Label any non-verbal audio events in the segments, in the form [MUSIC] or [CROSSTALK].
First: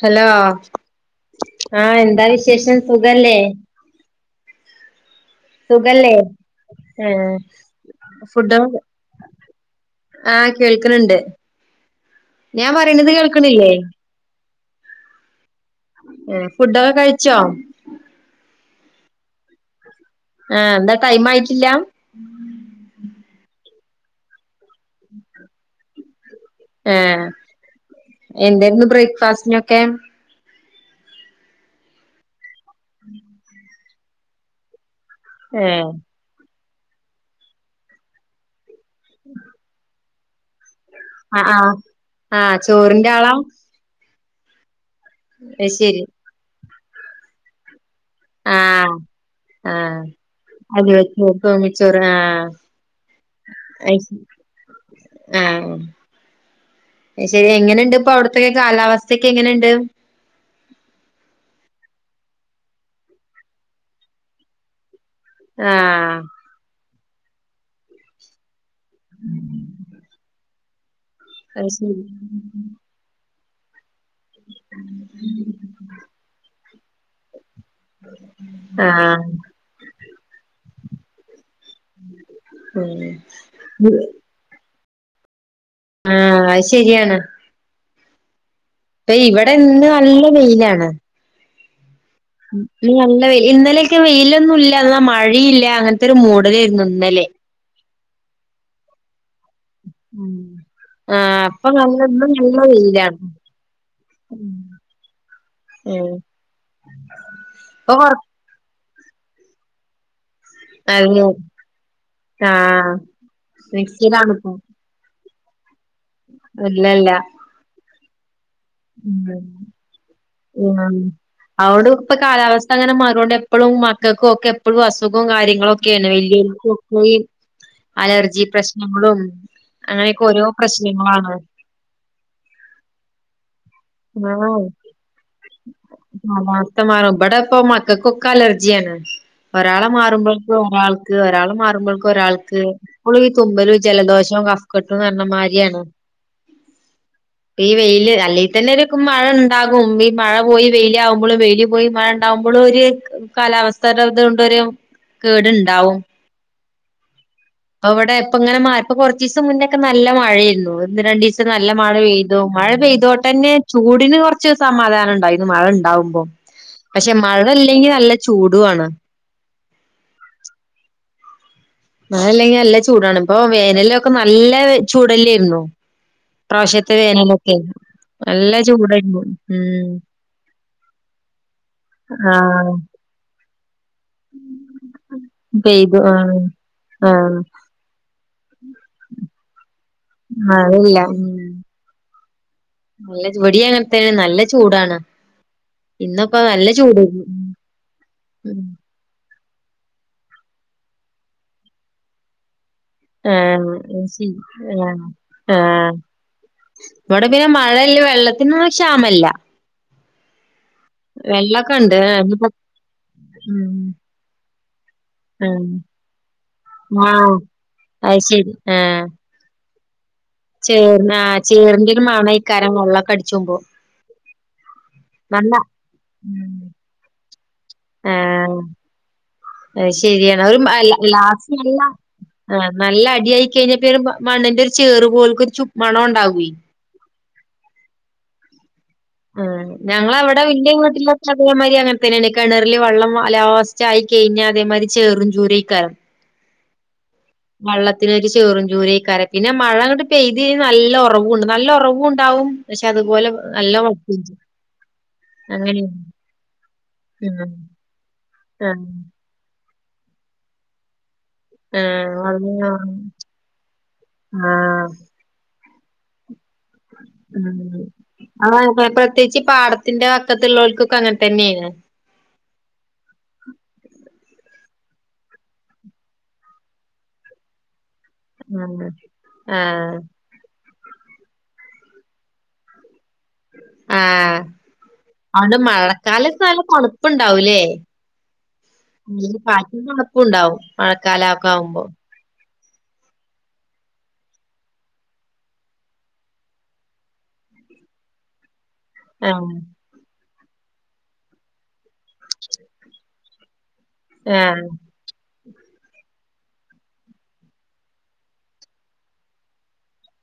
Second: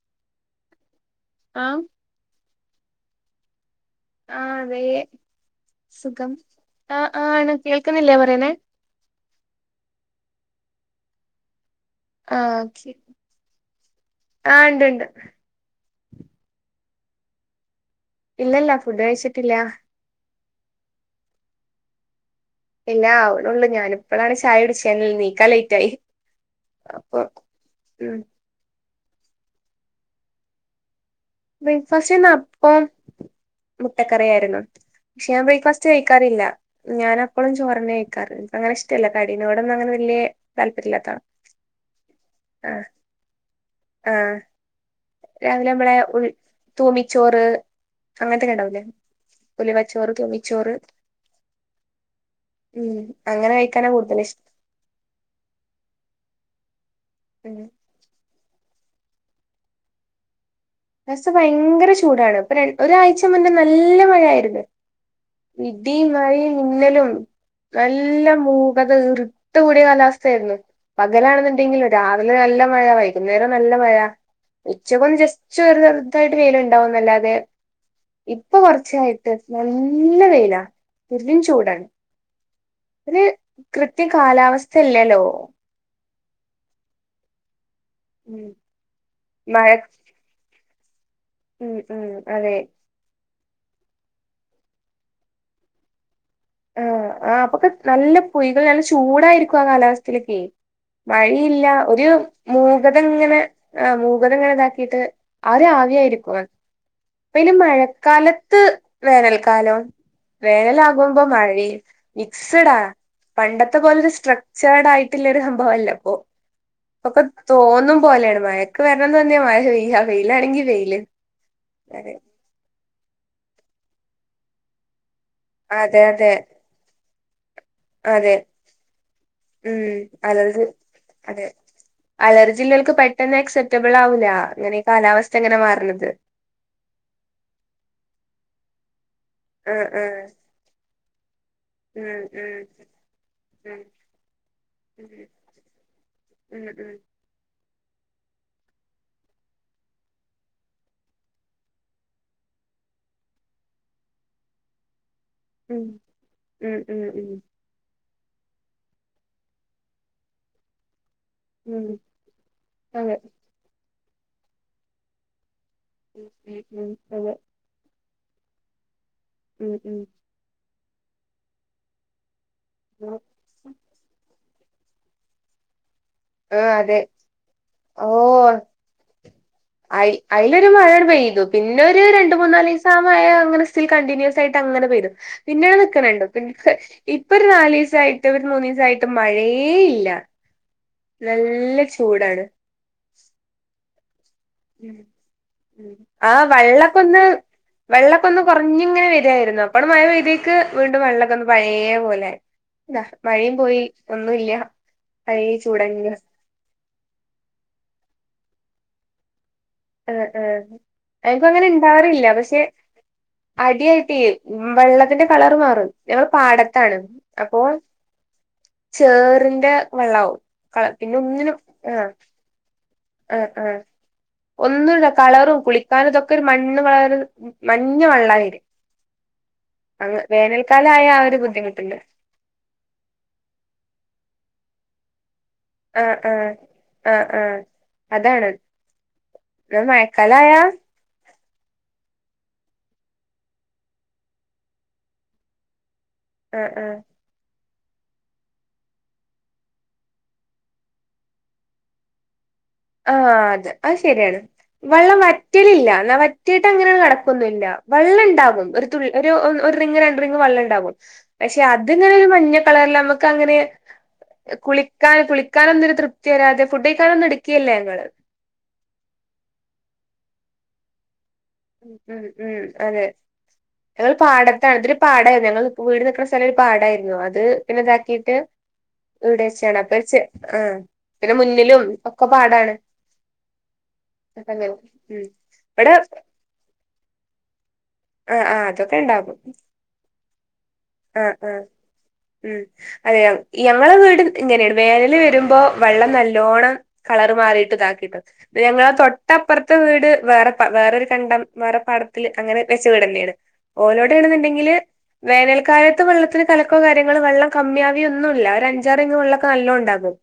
Hello ആഹ് ആ എന്താ വിശേ വിശേഷം സഖല്ലേ ആഹ് അതേ സുഖം ആ ആ ആണ് കേൾക്കുന്നില്ലേ പറയുന്നേ ആ കേൾക്കണ് ണ്ട് ഞാൻ പറയണുന്നത് കേൾക്ക്ണില്ലേ ആ ഉണ്ട്ണ്ട് ഏ ഫുഡൊക്കെ കഴിച്ചോ ഇല്ലല്ല ഫുഡ് കഴിച്ചിട്ടില്ല ആ എന്താ ടൈം ആയിട്ടില്ല ഇല്ല അവിടെള്ളൂ ഞാനിപ്പോഴാണ് ചായടിച്ചന്ന നീക്കാ ലേറ്റ് ആയി ആ അപ്പൊ ഉം എന്തന്ന് ബ്രേ ക്ക് ഫാസ്റ്റിനൊക്കെ ബ്രേക്ഫാസ്റ്റ് നാ അപ്പോം മുട്ടക്കറിയായിരുന്നു പക്ഷെ ഞാൻബ്രോക്ക്ഫാസ്റ്റ് ഏഹ് കഴിക്കാറില്ല ഞാൻ അപ്പോഴും ചോറിന്നെ കഴിക്കാറ് എനക്ക് അങ്ങന ഇഷ്ടല്ല കടിനോടന്നും അങ്ങനെ വലിയ താല്പ ആ ആ ആഹ ചോറിന്റെ ആളാ ആ അത് രാവിലെമ്മള ഉ തൂമിച്ചോറ് അങ്ങനത്തൊക്കെ ആ ഇണ്ടാവൂലേ ഉലുവച്ചോറ് തൂമിച്ചോറ് ആഅത് വെച്ചമിച്ചോറ് ഉം അങ്ങനെ കഴിക്കാനാ കൂടുതലിഷ്ടം ആആ ശരി ഉം എങ്ങനെയുണ്ട് ഇപ്പോ അവിടത്തൊക്കെ കാലാവസ്ഥയക്കെ എങ്ങനെയുണ്ട് [UNINTELLIGIBLE] ഭയങ്കര ചൂടാണ് ഇപ്പൊ ഒരാഴ്ച മുന്നെ നല്ല മഴയായിരുന്നു ഇടിയും ആഹ് മഴയും മിന്നലും എല്ല മൂ [UNINTELLIGIBLE] ഇർട്ട് കൂടിയ കാലാവസ്ഥയായിരുന്നു അത് പകലാണെന്നുണ്ടെങ്കിൽ ശരി രാവിലെ നല്ല മഴ വൈകു അന്നേരം നല്ല മഴ ഇച്ഛക്കൊന്ന് ജസ്റ്റ്‌ ചെറുതായിട്ട് വെയില് ഉണ്ടാവുന്നല്ലാതെ ഇപ്പൊ ആഹ് കുറച്ചായിട്ട് നല്ല വെയിലാ പെരും ചൂടാണ് ഒരു ഉം കൃത്യ കാലാവസ്ഥ ചെല്ലേല്ലോ ആ അയ്ശരിയാണ് ഉം അപ്പ ഇവിടെ മഴ ഇന്ന് നല്ല വെയിലാണ് ഉം ഉം ഉം അതെ ഉം ന്ന് നല്ലവെയ് ഇന്നലെയൊക്കെ വെയിലൊന്നും ഇല്ല എന്നാൽ മഴയില്ല അങ്ങൻതെ ഒരു മൂടലായിരുന്നു ആഹ് ഇന്നലേ ആഹ് അപ്പൊക്കെ നല്ല പുയികൾ നല്ല ചൂടായിരി ക്കും ആ ഉം കാലാവസ്ഥയിലൊക്കെ ആഹ് മഴയില്ല ഇപ്പൊ നല്ല ഒരു ഇന്ന് നല്ല മൂഗത വെയിലാണ്. ഇങ്ങനെ ആ ഉം മൂഗതെങ്ങനെ ഇതാക്കിട്ട് ആ ഒരു ആവിയായിരിക്കും അത് അപ്പ ഇല് ഇപ്പൊ കൊറ മഴക്കാലത്ത് വേനൽക്കാലം വേനലാകും ഇപ്പോ അതെ മഴേ മിക്സ്ഡാ ആഹ് പണ്ടത്തെ പോല മിക്സിയിലാണിപ്പോ സ്‌ട്രുക്ചർഡ് ആയി ട്ടൊരു സംഭവം അല്ല അപ്പൊ ഇല്ലല്ല ഇപ്പൊക്കൊ തോന്നും പോലേണ് മഴയത് ക്ക് വരണംന്ന് തന്നെ മഴ ഉം ആ വെയിലാണെങ്കി വെയിയില് അതൊണ്ട് ഇപ്പൊ അതെ കാലാവസ്ഥ അങ്ങനെ മറൊണ്ട് എപ്പോഴും മക്കൾക്കും ഒക്കെ എപ്പോഴും അസു അസുഖം കാര്യങ്ങളും അതെ ഒക്കെയാണ് അതെ വല്ല്യോര്ക്കും [UNINTELLIGIBLE] അതെ ഉം അങ്ങനെയൊക്കെ ഓരോ അലർജി പ്രശ്നങ്ങളാണ്. അതെ അലർജിള്ളോൽക്ക്‌ പെട്ടെന്ന് എക്സെപ് റ്റബിള് ആവൂല ഇങ്ങനെ കാലാവസ്ഥ ഇങ്ങനെ മാറണത് ആ [UNINTELLIGIBLE] ബടെ പ്പോ മക്കൾക്കൊക്കെ അലർജി ജിയാണ് ആഹ് ഒരാളെ ആഹ് മാറുമ്പോൾക്ക് ഒരാൾക്ക് ഒരാളെ മാറുമ്പോൾക്ക ഉം ഒരാൾക്ക് ഉം പ്പോളും ഈ തുമ്പലും ഉം ജലദോഷവും കഫ്കട്ടുംന്ന് പറഞ്ഞ മാരിയാണ്. ഉം ഇപ്പ ഈ വെയില് അല്ലെങ്കി തന്നെ രു മഴ ഇണ്ടാകും മഴ പോയി വെയില ആവ്മ്പോഴും വെയില് പോയി മഴ ഇ ണ്ടാവുമ്പോഴും ഒരു കാലാവസ്ഥയുടെ ഇതോണ്ടെരു ഉം കേട്ണ്ടാവും ഉം ഉം ഉം അവിടെ ഇപ്പ ഇങ്ങനെ മയ പ്പോ കൊറച്ചീസം മുന്നേ ഒക്കെ നല്ല മഴയായിരുന്നു ഒന്ന് രണ്ടീസ നല്ല ഉം മഴ പെയ്തു മഴ അതെ പെയ്തോട്ടെന്നെ ചൂട് ഇന്ന് കൊർച്ച് സമാധാനം ഇണ്ടായിന്നു മഴ ഉണ്ട്. ണ്ടാവുമ്പോ ഉം ഉം പഷേ ഉം അതെ മഴ ഇല്ലെങ്കി നല്ല ചൂടും ആണ് ഉം ഉം മഴ ഇല്ലെങ്കിൽ - നല്ല ഉം. ചൂടാണ് പ്പൊ വേനലൊക്കെ നല്ല ചൂടല്ലെർന്നോ ആ ഇപ്രാവശ്യത്തെ അതെ വേനലൊക്കെ ഓ നല്ല ചൂടെ അയ് അയ്ലൊരു മഴയ പെയ്തു പിന്നെ ഒരു രണ്ട് ആഹ് മൂന്നാലീസം ആ മഴ അങ്ങനെ സ് [UNINTELLIGIBLE] പിന്നെ കണ്ടിട്ടിനുൻസ് ആയി അ മഴ പെയ്തു, പിന്നെ പെയ്തു നിൽക്കണ ആഹ് കണ്ടുഇപ്പൊ ആഹ് ഒരു നാലു ദിവസമായിട്ടു മൂന്നീസായിട്ട് മഴയേയില്ല മഴയില്ല ഉം നല്ല ചൂടാണ് നല്ല ഇവിടെയും അങ്ങനെ നല്ല ഉം ചൂടാണ് ആ ഇന്നിപ്പോ നല്ല ചൂടായിരുന്നു വള്ളക്കൊന്ന് വെള്ളക്കൊന്ന് ഉം കുറഞ്ഞിങ്ങനെ വരിയായിരുന്നു. അപ്പാ ണ്ട് മഴ പെയ്ത് ക്ക് വീണ്ടും വെള്ളക്കെ ഒന്ന് പയേ പോലെ ദാ ആ മഴയും പോയി ശരി ഒന്നുല്ല ആ ഈ ആഹ ചൂടഞ്ഞ ഇവിടെ പിന്നെ മഴല്ല വെള്ളത്തി നൊന്നും ക്ഷാമല്ല എ ഏ എൻക്കും അങ്ങനെ വെള്ളൊക്കെ ഉണ്ട് ആഹ് ഇണ്ടാവാറില്ല ഇനിയിപ്പോ പക്ഷെ ഉം അടിയായിട്ട് വള്ള അതിന്റെ ആഹ് കളർ മാറും ഞങ്ങൾ പാടത്താണ് ആഹ് അപ്പോ ചേറിന്റെ വെള്ളാവും കള പിന്നെ ചേർനാ ഒന്നിനും ചേർന്റൊര് ആഹ് മണയ്കാരം വെള്ള ആഹ് കടിച്ചൊബോ ആഹ് ഒന്നുല്ല നല്ല കളറും കുളിക്കാനും ഇതൊക്കെ ഒരു മ് മണ്ണ് കളർ മഞ്ഞ ഏ വെള്ളായി വരും അത് അങ്ങ് ശരിയാണ് ഒരു വേനൽക്കാലായ ആ ഒരു ലാസ്റ്റ് ബുദ്ധിമുട്ടുണ്ട് നല്ല അടിയായി കയിഞ്ഞാ പിന്നെ മണ്ണിന്റെ - ചേറ് പോൽകൊര് ച്ചും ആഹ് മണൊണ്ടാവേ ആഹ് ആഹ് ആഹ് അതാണ് ആഹ് ഞങ്ങളവിടെ മഴക്കാലായ ഇന്റെ വീട്ടിലൊക്കെ അതേമാതിരി അങ്ങനെതന്നേണെ കേണറിലെ വെള്ളം ലാസ്റ്റായി കയിഞ്ഞാ അതേ മാരി ചേറും ചൂരൈകാരം ആഹ് ആഹ് വെള്ളതിനൊരു ചേറും ചൂരൈകാരം പിന്നെ മഴങ്ങട്ട് പെയ്ത് കഴിഞ്ഞാ നല്ല ഒറവ് നല്ലൊറവുണ്ടാവും ആഅതെ അത് ശരിയാണ് വെള്ളം വറ്റലില്ല അങ്ങനെയാണ് നാ വറ്റീട്ടങ്ങനെ കെട കൊന്നുല്യ വെള്ളണ്ടാവും ഒരു ആഹ് തുള്ളി ഒ- ഒര് റിംഗ് രണ്ട് റിംഗ് വെള്ളണ്ടാവും. പശെ അതിങ്ങനൊരു ആഹ് ആഹ് മഞ്ഞകളറില് ഞമ്മക്കങ്ങനെ ആഹ് കുളിക്കാന് കുളിക്കാനൊന്നൊര് തൃപ്തിവരാതെ ഫുഡ് കഴിക്കാനൊന്ന് ഇം ആഹ് പ്രത്യേകിച്ച് ഈ പാടത്തിന്റെ വക്കത്തിള്ളോല [UNINTELLIGIBLE] ഉ ഉ ഉം അതെ പാടത്താണ് ഇതൊരു പാടായിരുന്നു ഞങ്ങളെ വീട് നിക്കണ സ്ഥലൊരു പാടായിരുന്നു. അത് പിന്നെ ഇതാ ക്കീട്ട് ആഹ് വീട് വെച്ചതാണ് അപ്പ ആഹ് ഒര് ചെ ആഹ്. പിന്നെ മുന്നിലും ഒക്കെ പാടാണ് ആഹ് അപ്പ അങ്ങനെ ഉം അതോണ്ട് ഇവിടെ മഴക്കാലത്ത് നല്ല തണുപ്പിണ്ടാവൂലേ. ആഹ് ആഹ് അതൊക്കെ ഇണ്ടാക്കും ഉണ്ടാവും മഴക്കാലക്കാവുംബം ഉം അതേയോ ഞങ്ങളെ വീട് ഇങ്ങനേണ് വേനല് വരുമ്പോ വെള്ളം നല്ലോണം കളറു മാറിയിട് താകിട്ടൊ ഞങ്ങളെ ആഹ് തൊട്ടപ്പർതെ വീട് വേറെ പാ വേറൊരു കണ്ടംവേറ പാടം ല് അങ്ങനെ വെച വീടന്നേണ് ആഹ് ഓലോടേണ്ന്ണ്ടെങ്കില് വേനൽ ക്കായത്ത് വെള്ളത്തിന് കലക്കോ കാര്യങ്ങളോ വെള്ളം കമ്മ്യാവോ ഒന്നൂല്യ ഒരഞ്ചാറ് ങ്ങ് വെള്ളൊകെ നല്ലണ്ടാവും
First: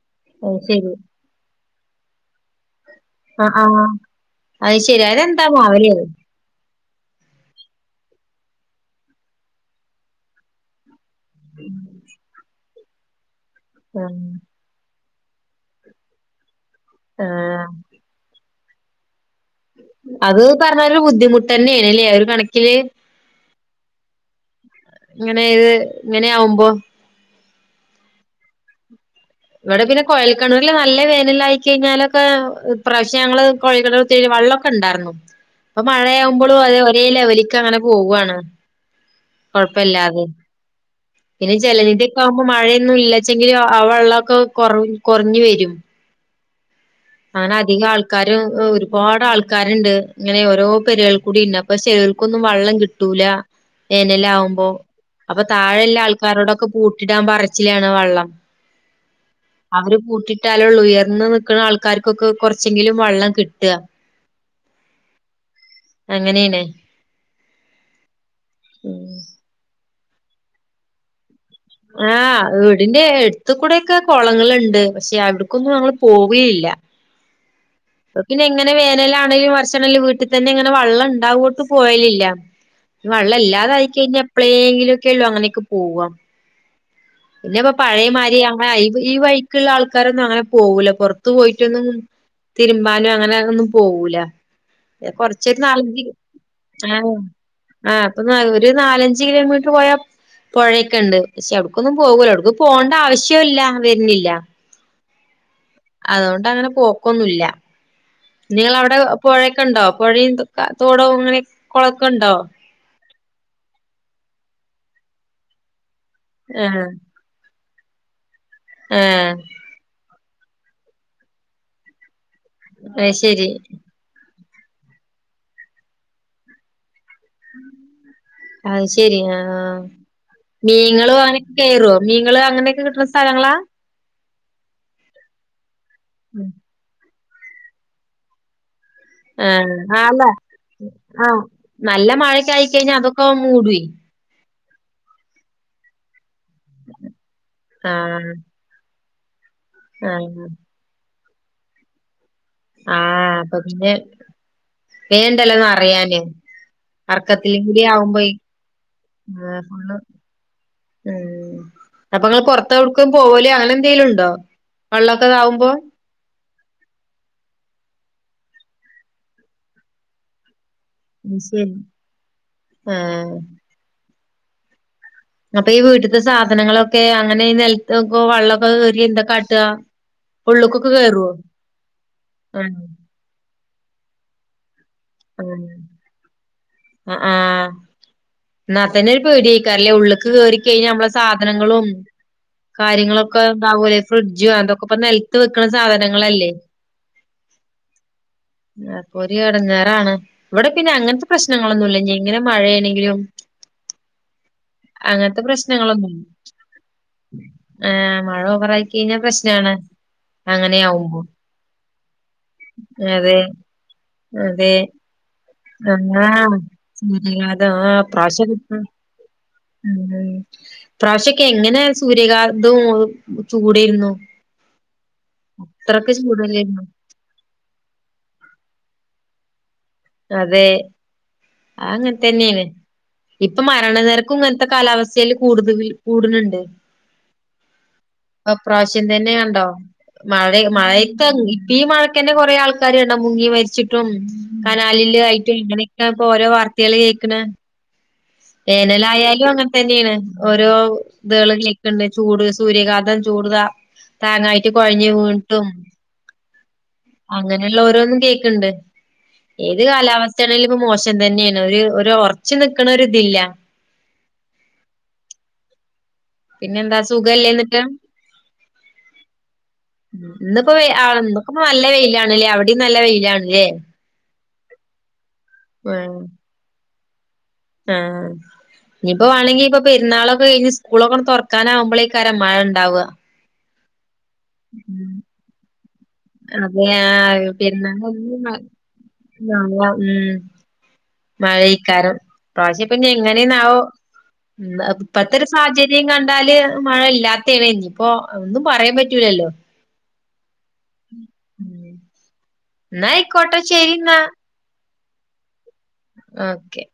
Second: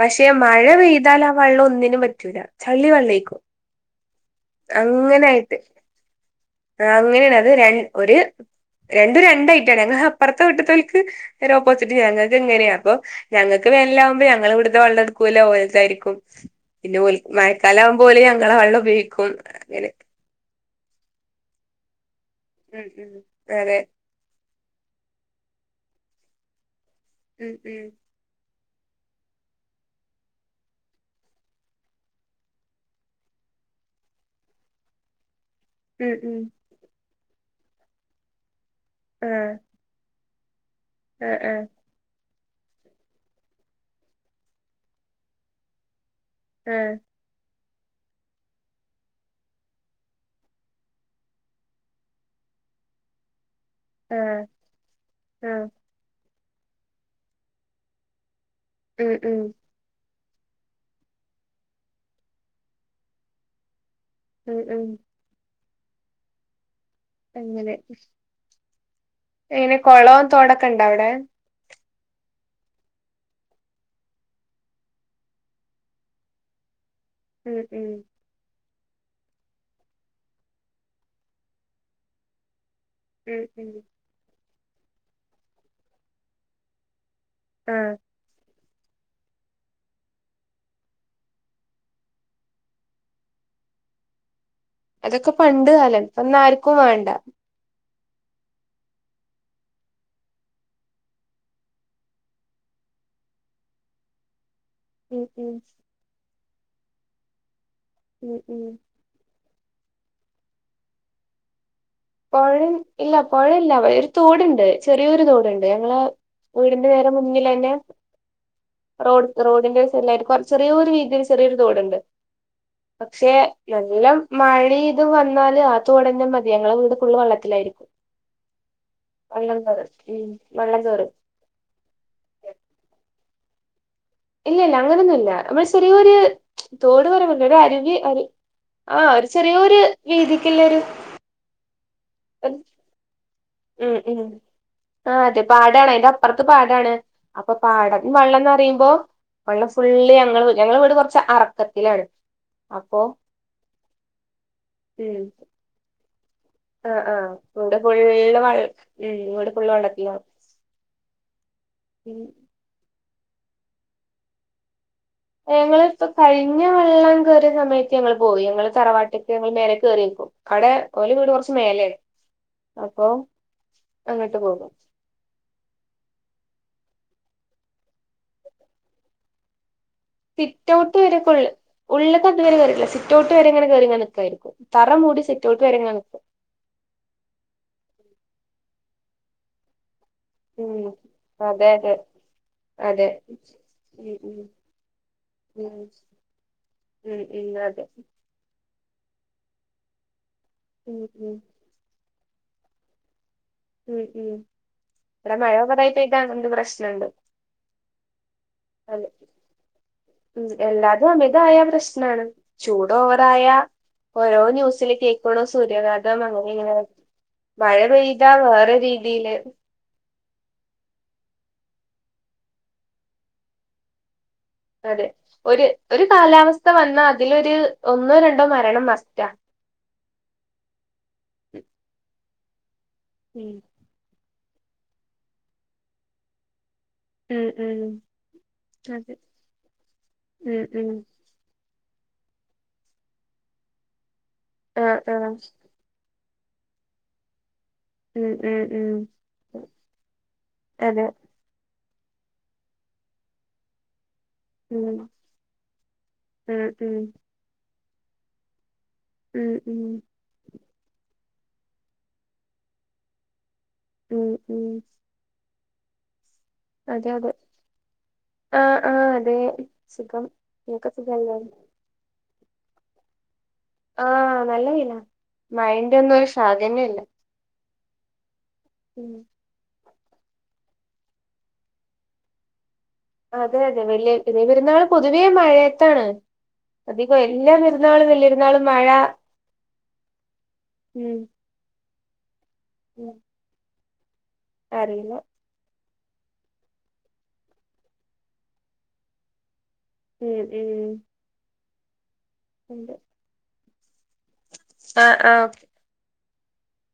പശെ അത് മഴപെയ്താലാ വെള്ളൊനി നും പറ്റൂല ശ് ആ ആഹ് അത് ശരിയാലെന്താ അങ്ങനായിട്ട് മാവിലെയാ അത് ആ അങ്ങനെയാണ് അത് ര ഒരു രണ്ടും രണ്ടായി. ഞങ്ങ അപ്പുറത്തെ വീട്ടിത്തെ ക്ക് നേരെ ഓപ്പോസിറ്റ്, ഞങ്ങക്ക് ഇങ്ങനെയാ. അപ്പൊ ഞങ്ങക്ക് ആഹ് വേനലാകുമ്പോ ഞങ്ങളിവിടുത്തെ വെള്ളം എടുത് ക്കൂല ഓലതായിരിക്കും പിന്നെ ഓല്ക്ക് ആഹ് മയക്കാല ആവുമ്പോ ഓല് ഞ നിങ്ങളെ വെള്ളം ഉപയോഗിക്കും അങ്ങനെ അത് പറഞ്ഞാല് ഒരു ബുദ്ധിമുട്ട് തന്നെയാണല്ലേ? ഓ കണക്കില് ഉം ഉം അതെ ല്ലേ ഇങ്ങനെ ഇത് ഇങ്ങനെ ആവുമ്പോ ഉം ഉം ഇവിടെ പിന്നെ കൊഴൽകിണറിൽ നല്ല വേനലായി കഴിഞ്ഞാലൊക്കെ ഈ പ്രാവശ്യം ഞങ്ങള് കൊഴൽക്കിണർ കുത്തിയതിൽ വെള്ളമൊക്കെ ഇണ്ടാർന്നു. അപ്പൊ ഉം ഉം മഴയാവുമ്പോളും അത് ഒരേ ലെവലി ലിക്ക് അങ്ങനെ പോവ്വാണ് ആഹ് കൊഴപ്പില്ലാതെ ആഹ് പിന്നെ ആഹ് ചിലരുടെ ഇപ്പാവുമ്പോ മഴയൊന്നും ഇല്ലച്ചെങ്കിലും ആ വെള്ളം കൊ കൊറ കൊറഞ്ഞു വരും ആ അങ്ങനെ അധികം ആൾക്കാരും ഒരുപാട് ആൾക്കാരുണ്ട്, ഇങ്ങനെ ഓരോ പെരേൽ കൂടി ഇണ്ട് അപ്പൊ ചിലർക്കൊന്നും വെള്ളം കിട്ടൂല. വേനൽ ആഹ് ആവുമ്പോ അപ്പൊ ആഹ് താഴെ ഇള്ള ആൾക് കാറോടൊക്കെ പൂട്ടിടാൻ പറിച്ചിലാണ് വെള്ളം. ഉം ഉം അവര് പൂട്ടി കിട്ടാലുള്ളു ഉയർന്ന് നിൽക്കണ ആൾക് ക്കാർക്കൊക്കെ കൊറച്ചെങ്കിലും വെള്ളം കിട്ടുക. ഉം ഉം അങ്ങനെയാണ്. അങ്ങനെ ഉം എങ്ങനെ കൊളവും തോടൊക്കെ ഇണ്ടൊ അവിടെ? ആഹ് വീടിന്റെ എടുത് കൂടൊക്കെ കൊളങ്ങളുണ്ട്, പക്ഷെ അവിടക്കൊന്നും ങ്ങള് പോവയില്ല. ഉം ഉം അങ്ങനെ വേനലാണെങ്കിലും വർഷാണെങ്കിലും, വീട്ടിൽ തന്നെ ഇങ്ങനെ വെള്ളം ഉണ്ടാവോണ്ട് പോയലില്ല. ഉം ഉം വെള്ളംല്ലാതായി കഴിഞ്ഞാ പിൻ എപ്ലെങ്കിലൊക്കെ ഉള്ളൂ അങ്ങനെയൊക്കെ പോവ. പിന്നെപ്പൊ ആഹ് പഴേമാരിയാ ആ ഈ ഈ വൈക്ക്ള്ള ആൾക്കാരൊന്നും അങ്ങനെ പോവൂല പൊറത്ത് പോയിട്ടൊന്നും തിരുമ്പാനും അങ്ങനെ ഒന്നും പോവൂല അതൊക്കെ കൊറച്ചൊരു പണ്ട് കാലം ഇപ്പൊന്നും ആർക്കും വേണ്ട ആ അപ്പൊ ഒരു നാലഞ്ച് കിലോമീറ്റർ പോയ പൊയൊക്കെ ണ്ട് പക്ഷെ അവി ക്കൊന്നും പോവൂല ഒട്ക്കും പോവണ്ട ആവശ്യം ഇല്ല വരുന്നില്ല ഉം ഉം അതോണ്ട് അങ്ങനെ പോക്കൊന്നുല്ല ഉം ഉം നിങ്ങളെ അവിടെ പൊഴ ഒക്കെണ്ടോ പോയേം തോടും അങ്ങനെ കുളൊക്കെ ഉണ്ടോ പൊഴ ഇല്ല പൊഴയില്ല വടെ ഒരു തോടുണ്ട് ചെറിയൊരു തോടുണ്ട് ഞങ്ങള് ആഹ് വീടിന്റെ നേരെ മുന്നിലന്നെ ആഹ് റോഡ് റോഡിന്റെ ഒരു സൈഡിലായിട്ട് ചെറിയൊരു വീതിയില് ചെറിയൊരു തോടുണ്ട് അത് പക്ഷെ ശരി നല്ലോം മഴിം ഇതും വന്നാല് ആ തോടെന്നെ മതി ഞങ്ങളെ വീട് ഫുള്ള് വെള്ളത്തിലായിരിക്കും അയ് ശെരി ആ വെള്ളം കേറും ഉം വെള്ളം കേറും മീങ്ങളും അങ്ങനെക്കെ കേറോ മീങ്ങൾ അങ്ങനെയൊക്കെ കിട്ടുന്ന സ്ഥലങ്ങളാ ഇല്ല ഇല്ല അങ്ങനെയൊന്നും ഇല്ല നമ്മൾ ചെറിയൊരു തോട് പറി ഒരരുവി അരു ആ ഒരു ചെറിയൊരു ആ വീതിക്കുള്ള ഒരു ആ നല്ല മഴയക്കായി കഴിഞ്ഞാൽ അതുപ്പം മൂടെ ഉം ഉം ആഹ് അതെ പാടാണ് അതിന്റെ അപ്പുറത്ത് പാടാണ് അപ്പൊ പാടം ആഹ് വെള്ളംന്നറയുമ്പോ വള്ളം ഫുള്ള് ഞങ്ങളെ ആഹ് ഞങ്ങളെ വീട് കൊറ അറക്കത്തിലാണ് ആ അപ്പൊ അപ്പൊ പിന്നെ വേണ്ടല്ലോ നറയാന് ആ ആ റോഡ് ഫുള്ള് വെള്ള ഉം വീട് ഫുള്ള് വെള്ളത്തിലാവും ഉം അപ്പൊ നിങ്ങൾ പുറത്ത പോവല അങ്ങനെ എന്തെങ്കലും ഉണ്ടോ? വെള്ളൊക്കെ ഇതാവുമ്പോ ഞങ്ങളിപ്പോ കഴിഞ്ഞ വെള്ളം കേയറിയ സമയത്ത് ഞങ്ങ പോയി ഞങ്ങള് തറവാട്ടക്ക് ഞങ്ങൾ മേലെ കേറിയേക്കും അവിടെ ഓല വീട് കുറച്ച് ശരി മേലെ അപ്പൊ ആഹ് അങ്ങട്ട് പോകും. അപ്പൊ ഈ വീട്ടത്തെ സാധനങ്ങളൊക്കെ അങ്ങനെ നിലത്തക്ക വെള്ളൊക്കെ കേറിയ എന്താ കാട്ട? സിറ്റ ഔട്ട് വരെക്ക ഉള്ള് ഉള്ളൊക്കെ ഇതുവരെ ആഹ് കേറീല്ല സിറ്റ് ഔട്ട് വരെങ്ങന കേറിങ്ങനെ നിക്കുവായിരിക്കും. തറ മൂടി സിറ്റ് ഔട്ട് വരെ ഇങ്ങനെ നിക്കും. അ ആഹ്. എന്നാ തന്നെ ഒരു പേടിയക്കാരല്ലേ ഉള്ള് കേറി ഉം കഴിഞ്ഞാൽ നമ്മളെ അതെ സാധനങ്ങളും അതെ അതെ കാര്യങ്ങളൊക്കെ ഇണ്ടാവൂലെ ഉം ഉം ഫ്രിഡ്ജും അതൊക്കെ ഇപ്പ നിലത്ത് വെക്കണ ഉം സാധനങ്ങളല്ലേ? ഉം ഉം അതെ അപ്പൊ ഒരു എടങ്ങേറാണ്. ഇവിടെ പിന്നെ ഉം അങ്ങനത്തെ ഉം പ്രശ് ല്ല ഞ്ഞിങ്ങനെ മഴേണെങ്കിലും ഉം ഉം ഇവിടെ അങ്ങനത്തെ മഴ ഓവറായി പ്രശ്നങ്ങളൊന്നും പെയ്താ അങ്ങനത്തെ പ്രശ്നണ്ട് ആഹ് മഴ ഓവറായി അതെ കഴിഞ്ഞാ പ്രശ്നാണ്. ഉം എല്ലാതും അങ്ങനെയാവുമ്പോ അമിതായ പ്രശ്നാണ് ചൂട് അതെ ഓവറായ ഓരോ അതെ ന്യൂസില് കേക്ക ആഹ് സൂര്യഘാതം മഴ ആ ഈ പെയ്താ പ്രാവശ്യം വേറെ [UNINTELLIGIBLE] രീതിയില് ഉം. പ്രാവശ്യൊക്കെ എങ്ങനെ സൂര്യഘാതവും ചൂടേയിരുന്നു. അതെ ഒരു ഒരു കാലാവസ്ഥ ചൂടല്ലേരുന്നു വന്നാൽ അതിലൊരു ഒന്നോ രണ്ടോ മരണം മസ്റ്റാ. അതെ. ആ അങ്ങ തന്നേണ്. ഉം ഇപ്പൊ മരണ നെര കും ഇങ്ങനത്തെ കാലാവസ്ഥേല് കൂടുതല് കൂടനെണ്ട്. ഉം ഉം അപ്രാവശ്യം അതെ തന്നെ കണ്ടോ മഴ ഉം ഉം മഴക്ക ഇപ്പ ഈ മഴ കെന്റെ കൊറേ ആൾക്കാര് കണ്ട മുങ്ങി മരിച്ചിട്ടും ആഹ് കനാലില് ആഹ് ആയിട്ടും ഇങ്ങനെയൊക്ക ഇപ്പൊ ഓരോ വാർത്തള് കേക്കണ് ഉം ഉം ഉം വേനലായാലും അങ്ങനെ തന്നെയാണ് ഓരോ അതെ ഇതള [INAUDIBLE] ണ്ട് ചൂട് സൂര്യകാന്തം ചൂട്താ താങ്ങായിട്ട് ഉം കൊഴഞ്ഞ് വീണിട്ടും. ഉം ഉം ല്ല ഓരോന്നും കേക്ക്ണ്ട് ഉം ഏത് ഉം കാലാവസ്ഥേണെങ്കിലും ഇപ്പൊ മോശ് ൻ തന്നെണ് ഒരു ഒര് ഒർച്ച് നിക്ക്ണ ഒര് ഇതില്ല ഉം ഉം പിന്നെ എന്താ അതെ അതെ സുഖല്ലേ എന്നിട്ട് ആഹ് ആഹ് അതെ സുഖം ഇന്ന്പ്പോ എ നിനക്ക് ആ സുഖല്ലേ ഇന്നക്കപ്പോ നല്ല വെയിലാ നലെ അവിടിം നല്ല വെയിലാണ് ലെ ആഹ് നല്ല വെയിലാ മുഴന്റെന്നും ഒരു ശാഖന്നെ ഇല്ല ആഹ് ഉം ഇനിയിപ്പൊ വേണെങ്കിപ്പൊ പെര്ന്നാളൊക്കെ കഴിഞ്ഞ് സ്കൂളൊക്കെ തുറക്കാനാവുമ്പളേക്കരം മഴ ഉണ്ടാവ ജവല്യ ചെറിയപെരുന്നാൾ പൊതുവേ മഴയത്താണ് അതെ അധികം ആഹ് എല്ലാ പെരുന്നാൾ പെരുന്നാളും കഴിഞ്ഞ് വല്യര്ന്നാളും മഴ ഉം മഴേക്കാരം ഇപ്രാവശ്യ ഇപ്പൊ ഉം എങ്ങനെണാവോ ഉം അറിയില്ല ഇപ്പത്തരു സാഹചര് [UNINTELLIGIBLE] കണ്ടാല് മഴ ഇല്ലാത്തതേനി ഇപ്പൊ ഒന്നും പറയാൻ പറ്റൂലല്ലോ ഉം ഉം ന്നാ അയ്കോട്ടെ ശരിന്നാ അ ആഹ് ഓക്കെ ഓക്കെ